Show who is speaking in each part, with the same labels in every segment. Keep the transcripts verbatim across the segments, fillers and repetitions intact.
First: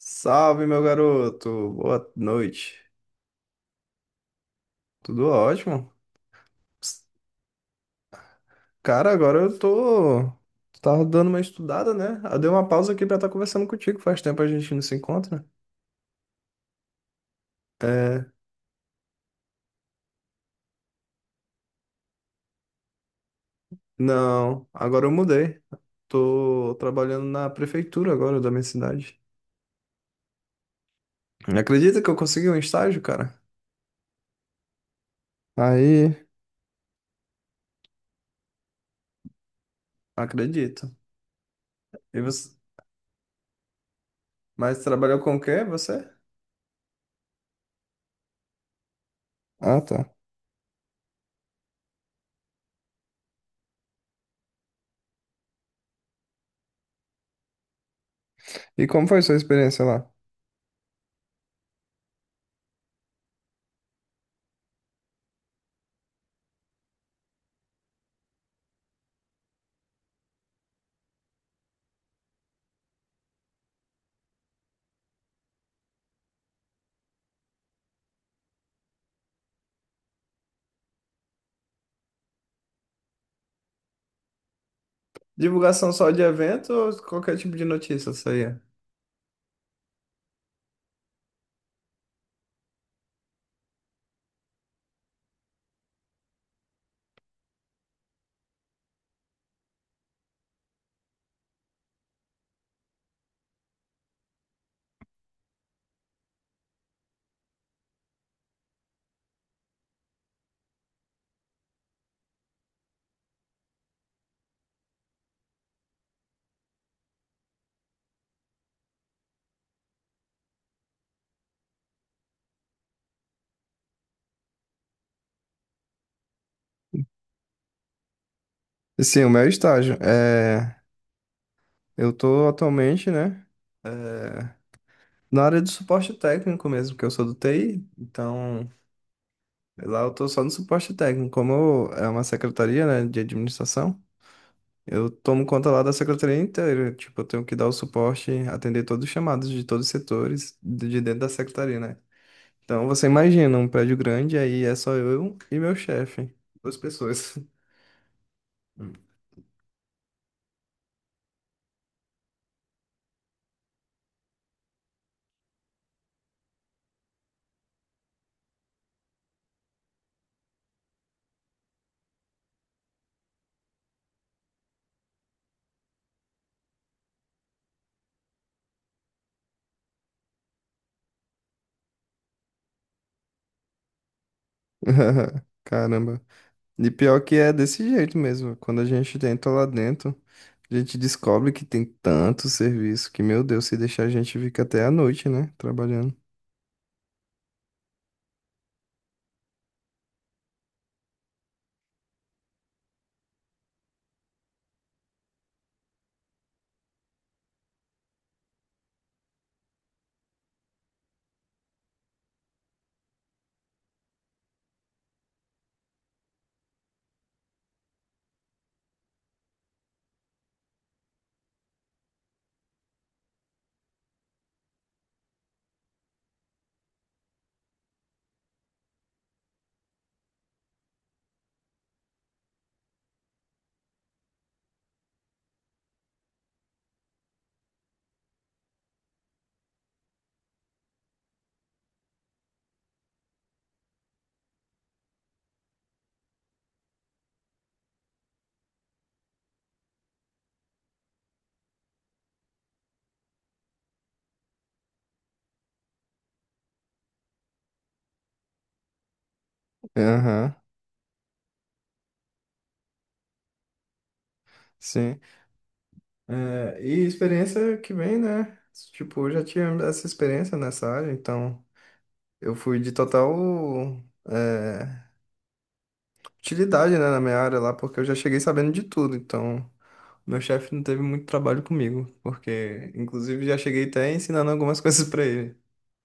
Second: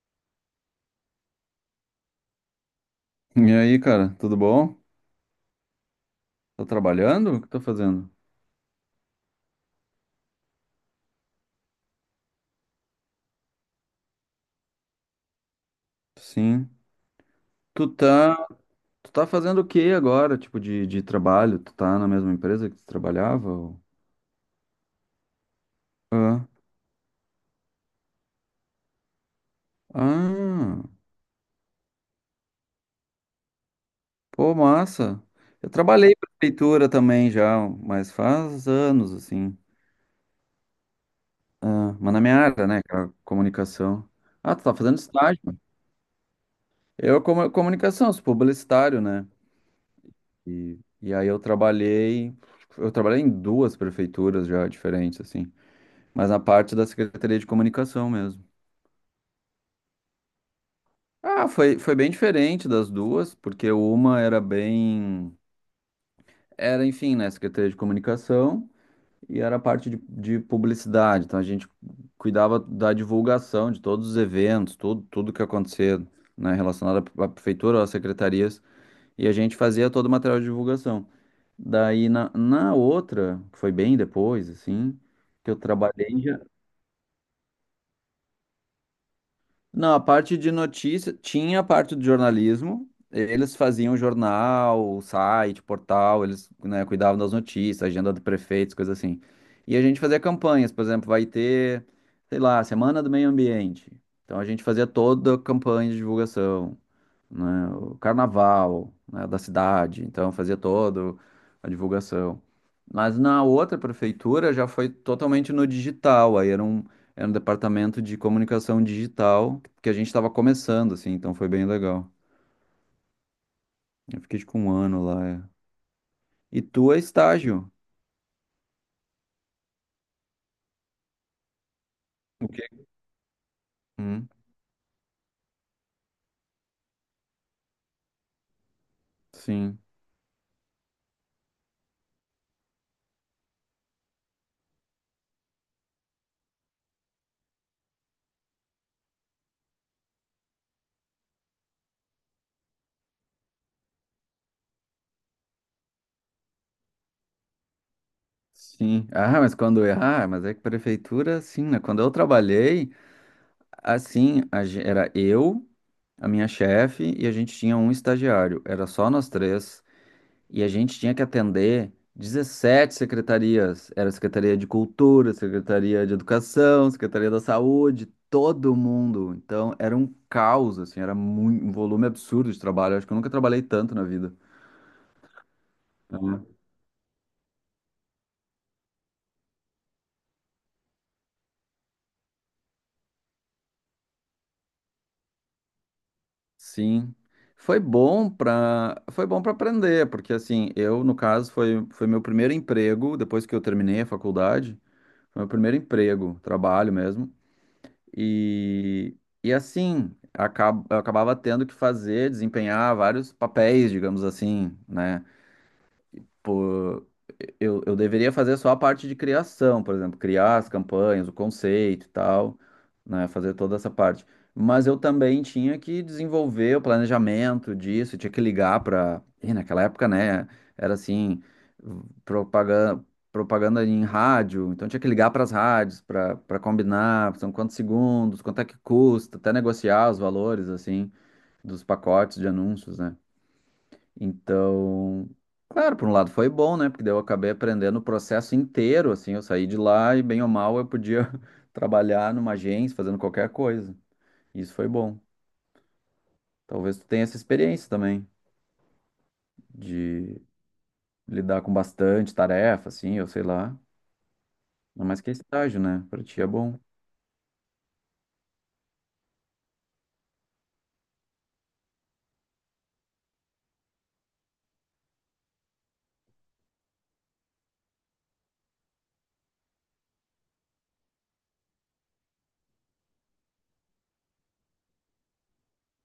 Speaker 1: Salve, meu garoto. Boa noite.
Speaker 2: E aí, cara, tudo bom?
Speaker 1: Tudo ótimo?
Speaker 2: Tá
Speaker 1: Ps,
Speaker 2: trabalhando? O que tá fazendo?
Speaker 1: Cara, agora eu tô. Tava dando uma estudada, né? Eu dei uma pausa aqui pra estar conversando contigo. Faz tempo a gente não se encontra.
Speaker 2: Sim. Tu
Speaker 1: É,
Speaker 2: tá, tu tá fazendo o que agora, tipo, de, de trabalho? Tu tá na mesma empresa que tu trabalhava? Ou-
Speaker 1: não, agora eu mudei.
Speaker 2: ah,
Speaker 1: Tô trabalhando na prefeitura agora da minha cidade.
Speaker 2: ah,
Speaker 1: Acredita que eu consegui um estágio, cara?
Speaker 2: pô, massa. Eu trabalhei
Speaker 1: Aí,
Speaker 2: pra prefeitura também já, mas faz anos, assim.
Speaker 1: acredito.
Speaker 2: Ah, mas
Speaker 1: E
Speaker 2: na minha
Speaker 1: você...
Speaker 2: área, né, cara, comunicação. Ah, tu tá
Speaker 1: Mas
Speaker 2: fazendo
Speaker 1: trabalhou com o
Speaker 2: estágio.
Speaker 1: quê, você?
Speaker 2: Eu, como comunicação, sou publicitário, né?
Speaker 1: Ah, tá.
Speaker 2: E, e aí eu trabalhei, eu trabalhei em duas prefeituras já diferentes, assim, mas na parte da Secretaria de Comunicação mesmo.
Speaker 1: E como foi sua experiência lá?
Speaker 2: Ah, foi, foi bem diferente das duas, porque uma era bem. Era, enfim, né? Secretaria de Comunicação e era a parte de, de publicidade. Então a gente cuidava da divulgação de todos os eventos, tudo, tudo que acontecia, né, relacionado à à prefeitura, às secretarias, e a gente fazia todo o material de divulgação. Daí na, na outra, que foi bem depois, assim, que eu
Speaker 1: Divulgação só
Speaker 2: trabalhei
Speaker 1: de
Speaker 2: já.
Speaker 1: evento ou qualquer tipo de notícia, isso aí?
Speaker 2: Não, a parte de notícia, tinha a parte do jornalismo, eles faziam jornal, site, portal, eles, né, cuidavam das notícias, agenda do prefeito, coisas assim. E a gente fazia campanhas. Por exemplo, vai ter, sei lá, Semana do Meio Ambiente. Então a gente fazia toda a campanha de divulgação, né, o carnaval, né, da cidade, então fazia todo a divulgação. Mas na outra prefeitura já foi totalmente no digital. Aí era um, era um departamento de comunicação digital que a gente estava começando, assim, então foi bem legal. Eu fiquei tipo um ano lá. É. E tu é estágio?
Speaker 1: Sim, o meu estágio. É, eu
Speaker 2: O
Speaker 1: tô
Speaker 2: quê?
Speaker 1: atualmente, né? é,
Speaker 2: Hum,
Speaker 1: Na área do suporte técnico mesmo, que eu sou do T I, então
Speaker 2: sim.
Speaker 1: lá eu tô só no suporte técnico. Como eu- é uma secretaria, né, de administração, eu tomo conta lá da secretaria inteira. Tipo, eu tenho que dar o suporte, atender todos os chamados de todos os setores de de dentro da secretaria, né? Então você imagina um prédio grande, aí é só eu e meu chefe, duas pessoas.
Speaker 2: Sim. Ah, mas quando errar, mas é que prefeitura, sim, né? Quando eu trabalhei, assim, a ge- era eu, a minha chefe e a gente tinha um estagiário. Era só nós três e a gente tinha que atender dezessete secretarias. Era Secretaria de Cultura, Secretaria de Educação, Secretaria da Saúde, todo mundo. Então era um caos, assim, era mui- um volume absurdo de trabalho. Eu acho que eu nunca trabalhei tanto na vida.
Speaker 1: Caramba.
Speaker 2: Uhum.
Speaker 1: E pior que é desse jeito mesmo. Quando a gente tenta lá dentro, a gente descobre que tem tanto serviço que, meu Deus, se deixar a gente fica até a noite, né? Trabalhando.
Speaker 2: Sim. Foi bom para foi bom para aprender, porque assim, eu no caso foi foi meu primeiro emprego depois que eu terminei a faculdade, foi meu primeiro emprego, trabalho mesmo. E, e assim, acab- eu acabava tendo que fazer, desempenhar vários papéis, digamos assim, né? Pô, eu, eu deveria fazer só a parte de criação, por exemplo, criar as campanhas, o conceito e tal, né? Fazer toda essa parte. Mas eu também tinha que desenvolver o planejamento disso, tinha que ligar para. E naquela época, né? Era assim, propaganda, propaganda em rádio, então tinha que ligar para as rádios para para combinar, são quantos segundos, quanto é que custa, até negociar os valores, assim, dos pacotes de anúncios, né? Então, claro, por um lado foi bom, né? Porque daí eu acabei aprendendo o processo inteiro, assim, eu saí de lá e bem ou mal eu podia trabalhar numa agência, fazendo qualquer coisa. Isso foi bom. Talvez tu tenha essa experiência também de
Speaker 1: Aham,
Speaker 2: lidar com bastante tarefa, assim, eu sei lá. Ainda
Speaker 1: sim.
Speaker 2: mais que é estágio, né? Pra ti é bom.
Speaker 1: É, e experiência que vem, né? Tipo, eu já tinha essa experiência nessa área, então eu fui de total é, utilidade, né, na minha área lá, porque eu já cheguei sabendo de tudo, então. Meu chefe não teve muito trabalho comigo, porque inclusive já cheguei até ensinando algumas coisas pra ele.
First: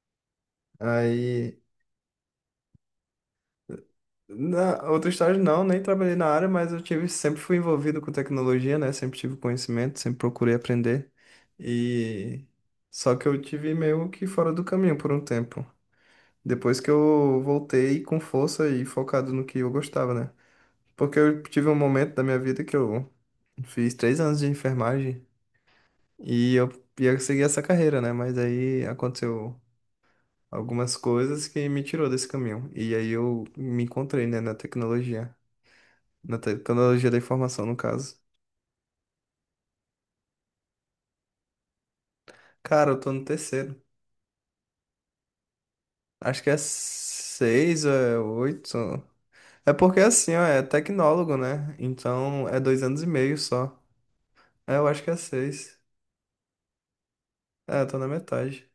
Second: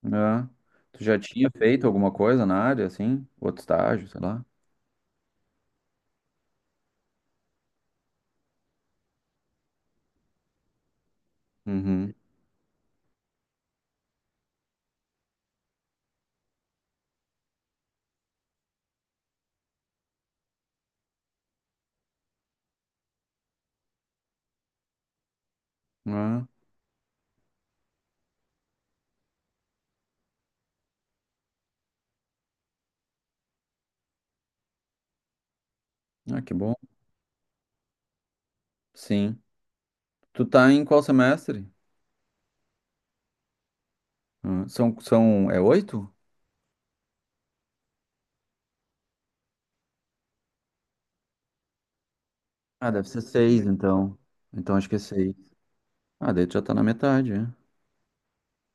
Speaker 2: É. Tu já tinha
Speaker 1: Aí
Speaker 2: feito alguma coisa na área, assim? Outro estágio, sei lá.
Speaker 1: na outra estágio não, nem trabalhei na área, mas eu tive, sempre fui envolvido com tecnologia, né? Sempre tive conhecimento, sempre procurei aprender.
Speaker 2: Uhum.
Speaker 1: E só que eu tive meio que fora do caminho por um tempo. Depois que eu voltei com força e focado no que eu gostava, né? Porque eu tive um momento da minha vida que eu fiz três anos de enfermagem
Speaker 2: Ah,
Speaker 1: e eu ia seguir essa carreira, né? Mas aí aconteceu algumas coisas que me tirou desse caminho. E aí eu me encontrei, né, na tecnologia. Na
Speaker 2: ah, que
Speaker 1: te-
Speaker 2: bom.
Speaker 1: tecnologia da informação, no caso.
Speaker 2: Sim. Tu tá em qual semestre?
Speaker 1: Cara, eu tô no terceiro.
Speaker 2: Ah, são, são, é oito?
Speaker 1: Acho que é seis ou é oito. É porque assim, ó, é tecnólogo, né? Então é dois
Speaker 2: Ah,
Speaker 1: anos e
Speaker 2: deve ser
Speaker 1: meio
Speaker 2: seis,
Speaker 1: só.
Speaker 2: então. Então
Speaker 1: É, eu
Speaker 2: acho que é
Speaker 1: acho que é
Speaker 2: seis.
Speaker 1: seis.
Speaker 2: Ah, daí tu já tá na metade, né?
Speaker 1: É, eu tô na metade.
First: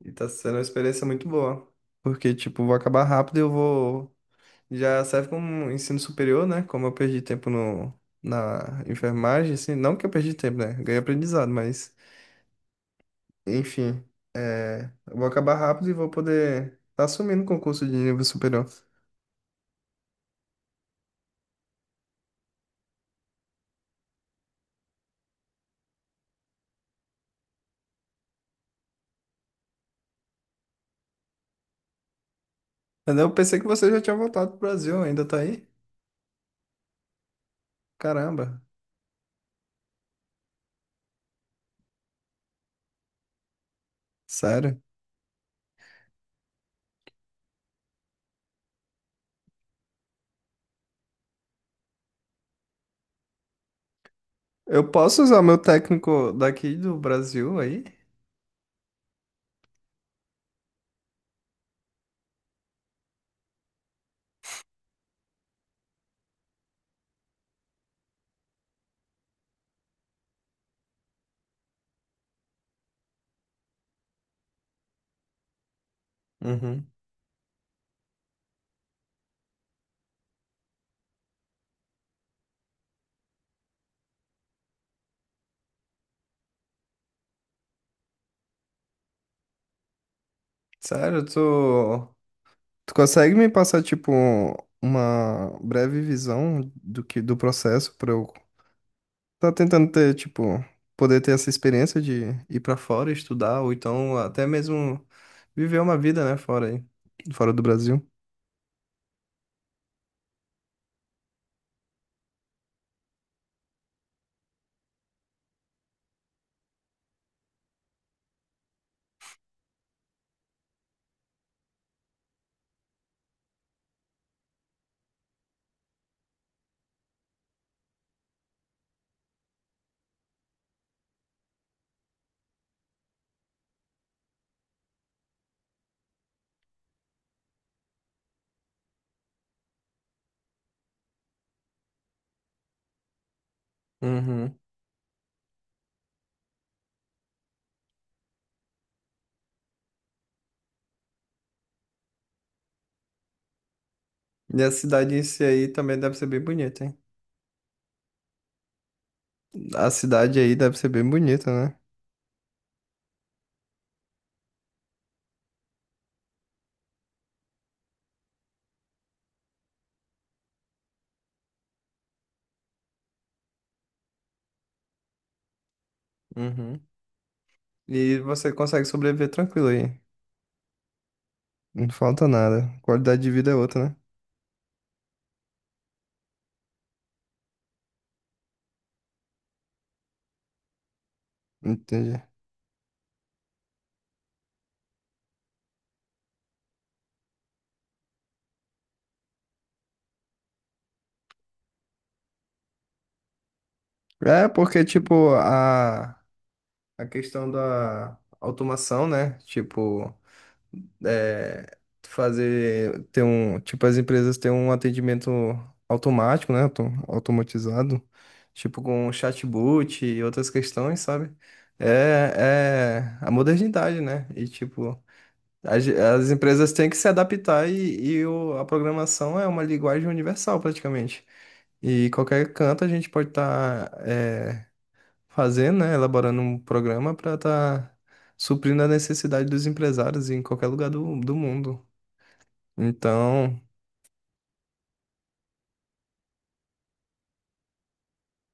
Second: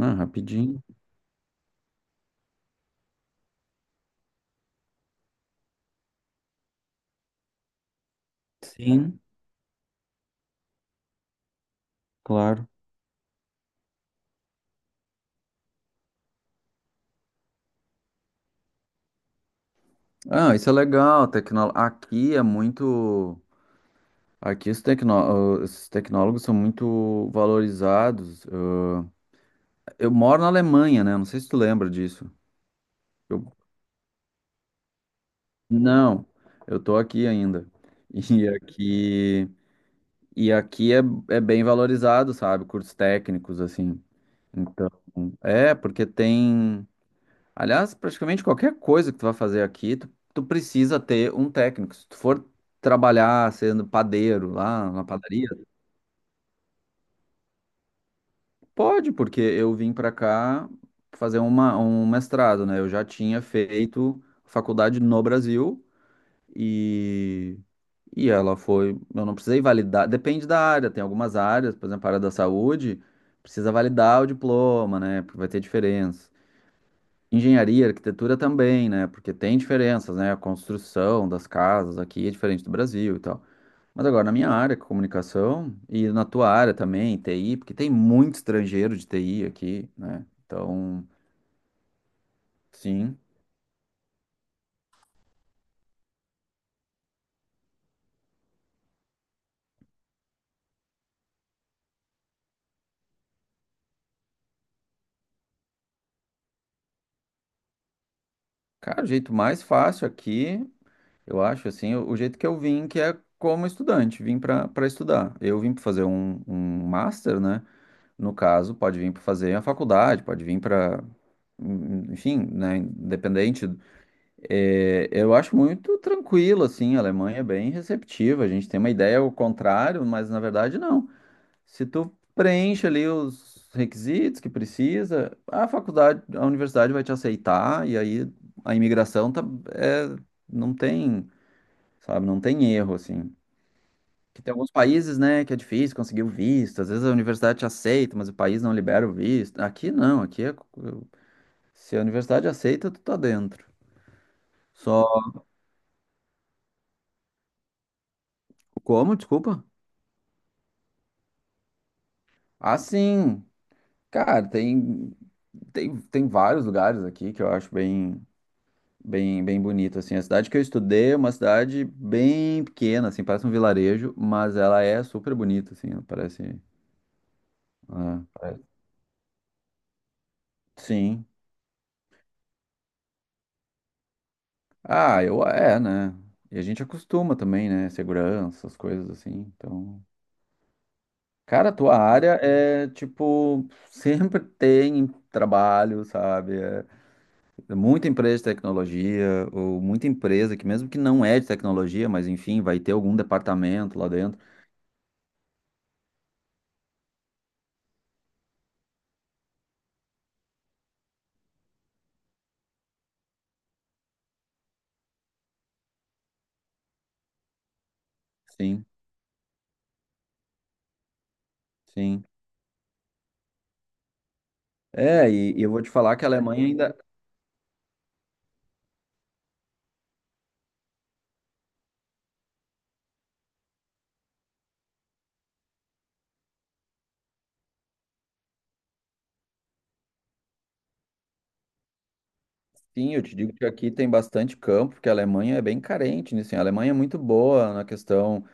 Speaker 1: E tá sendo uma
Speaker 2: rapidinho.
Speaker 1: experiência muito boa. Porque, tipo, vou acabar rápido e eu vou. Já serve como um ensino superior, né? Como eu perdi tempo no... na
Speaker 2: Sim.
Speaker 1: enfermagem, assim. Não que eu perdi tempo, né? Ganhei aprendizado, mas. Enfim, é, eu vou acabar rápido e vou poder tá assumindo o concurso de nível superior.
Speaker 2: Ah, isso é legal. Tecno... aqui é muito. Aqui os, tecno... os tecnólogos são muito valorizados. Eu moro na Alemanha, né? Não sei se tu lembra disso.
Speaker 1: Mas eu
Speaker 2: Eu...
Speaker 1: pensei que você já tinha voltado pro Brasil, ainda tá aí?
Speaker 2: não, eu tô aqui ainda. E
Speaker 1: Caramba,
Speaker 2: aqui. E aqui é, é bem valorizado, sabe? Cursos técnicos, assim.
Speaker 1: sério.
Speaker 2: Então, é, porque tem. Aliás, praticamente qualquer coisa que tu vai fazer aqui, tu, tu precisa ter um técnico. Se tu for trabalhar sendo padeiro
Speaker 1: Eu
Speaker 2: lá na
Speaker 1: posso usar
Speaker 2: padaria,
Speaker 1: meu técnico daqui do Brasil aí?
Speaker 2: pode, porque eu vim pra cá fazer uma, um mestrado, né? Eu já tinha feito faculdade no Brasil e, e ela foi. Eu não precisei validar, depende da área, tem algumas áreas, por exemplo, a área da saúde, precisa validar o diploma, né? Porque vai ter diferença.
Speaker 1: Uhum.
Speaker 2: Engenharia, arquitetura também, né? Porque tem diferenças, né? A construção das casas aqui é diferente do Brasil e tal. Mas agora, na minha área, comunicação, e na tua área também, T I, porque tem muito estrangeiro de T I aqui, né? Então,
Speaker 1: Sério, tu, tu
Speaker 2: sim.
Speaker 1: consegue me passar, tipo, uma breve visão do que do processo para eu tá tentando ter, tipo, poder ter essa experiência de ir pra fora estudar, ou então até mesmo viver uma vida, né, fora aí, fora do Brasil.
Speaker 2: Cara, o jeito mais fácil aqui, eu acho, assim, o o jeito que eu vim, que é como estudante, vim para para estudar. Eu vim para fazer um, um master, né? No caso, pode vir para fazer a faculdade, pode vir para enfim, né, independente. É, eu acho muito tranquilo, assim, a Alemanha é bem receptiva. A gente tem uma ideia ao contrário, mas na verdade não. Se tu preenche ali os requisitos que precisa, a faculdade, a universidade vai te aceitar e aí a imigração tá, é, não tem, sabe, não tem erro, assim. Que tem
Speaker 1: Uhum.
Speaker 2: alguns países, né, que é difícil conseguir o visto. Às vezes a universidade te aceita, mas o país não libera o visto. Aqui não, aqui é, se a universidade aceita, tu tá dentro.
Speaker 1: E a
Speaker 2: Só
Speaker 1: cidade em si aí também deve ser bem bonita, hein?
Speaker 2: como, desculpa?
Speaker 1: A cidade aí deve ser bem bonita, né?
Speaker 2: Ah, sim. Cara, tem, tem, tem vários lugares aqui que eu acho bem, bem, bem bonito, assim. A cidade que eu estudei é uma cidade bem pequena, assim, parece um vilarejo, mas ela é super bonita, assim, ela parece...
Speaker 1: Uhum. E
Speaker 2: ah,
Speaker 1: você
Speaker 2: parece-
Speaker 1: consegue sobreviver tranquilo aí.
Speaker 2: sim.
Speaker 1: Não falta nada. Qualidade de vida é outra, né?
Speaker 2: Ah, eu... é, né? E a gente acostuma também, né? Segurança, essas coisas assim, então... Cara, a tua
Speaker 1: Entendi.
Speaker 2: área é, tipo, sempre tem trabalho, sabe? É, muita empresa de tecnologia, ou muita empresa que mesmo que não é de tecnologia, mas enfim, vai ter algum departamento lá dentro.
Speaker 1: É, porque, tipo, a, a questão da automação, né? Tipo. é, Fazer ter um tipo as empresas têm um atendimento automático, né, auto- automatizado, tipo
Speaker 2: Sim,
Speaker 1: com chatbot e outras questões, sabe? É,
Speaker 2: sim.
Speaker 1: é a modernidade, né? E tipo
Speaker 2: É, e, e eu vou
Speaker 1: as,
Speaker 2: te falar que a
Speaker 1: as
Speaker 2: Alemanha
Speaker 1: empresas têm que
Speaker 2: ainda.
Speaker 1: se adaptar e, e o- a programação é uma linguagem universal praticamente. E qualquer canto a gente pode estar fazendo, né, elaborando um programa para estar suprindo a necessidade dos empresários em qualquer lugar do, do mundo.
Speaker 2: Sim, eu te digo
Speaker 1: Então,
Speaker 2: que aqui tem bastante campo, porque a Alemanha é bem carente nisso, hein? A Alemanha é muito boa na questão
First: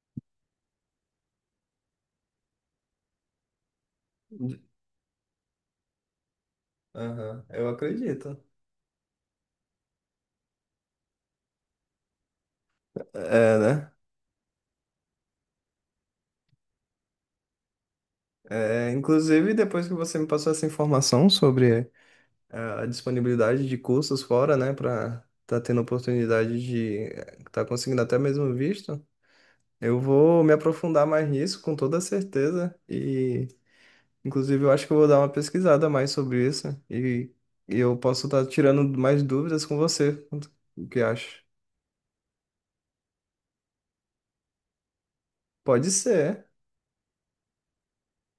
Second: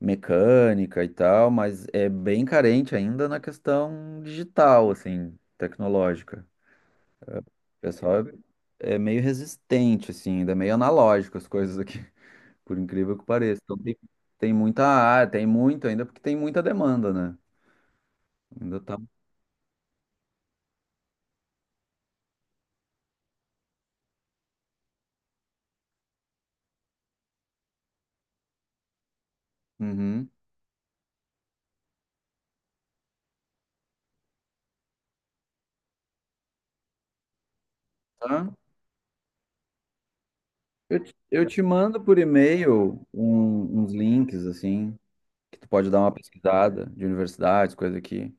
Speaker 2: mecânica e tal, mas é bem carente ainda na questão digital, assim, tecnológica.
Speaker 1: aham, eu
Speaker 2: O pessoal
Speaker 1: acredito.
Speaker 2: é, é meio resistente, assim, ainda é meio analógico as coisas aqui, por incrível que
Speaker 1: É,
Speaker 2: pareça. Então
Speaker 1: né?
Speaker 2: tem, tem muita área, tem muito ainda, porque tem muita demanda, né? Ainda
Speaker 1: É,
Speaker 2: tá.
Speaker 1: inclusive, depois que você me passou essa informação sobre é, a disponibilidade de cursos fora, né, para tá tendo oportunidade de é, tá conseguindo até mesmo visto, eu
Speaker 2: Uhum.
Speaker 1: vou me aprofundar mais nisso com toda certeza e inclusive, eu acho que eu vou dar uma pesquisada mais sobre isso e, e eu posso estar
Speaker 2: Tá?
Speaker 1: tirando mais dúvidas com você. O que
Speaker 2: Eu, te-
Speaker 1: acha?
Speaker 2: eu te mando por e-mail um- uns links, assim, que tu
Speaker 1: Pode
Speaker 2: pode dar uma
Speaker 1: ser,
Speaker 2: pesquisada de universidades, coisa aqui.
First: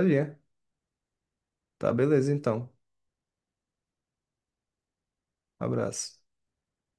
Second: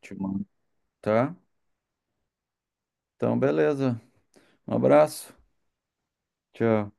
Speaker 2: Te mando, tá?
Speaker 1: Tá, beleza, então.
Speaker 2: Então, beleza. Um abraço.
Speaker 1: Abraço.
Speaker 2: Tchau.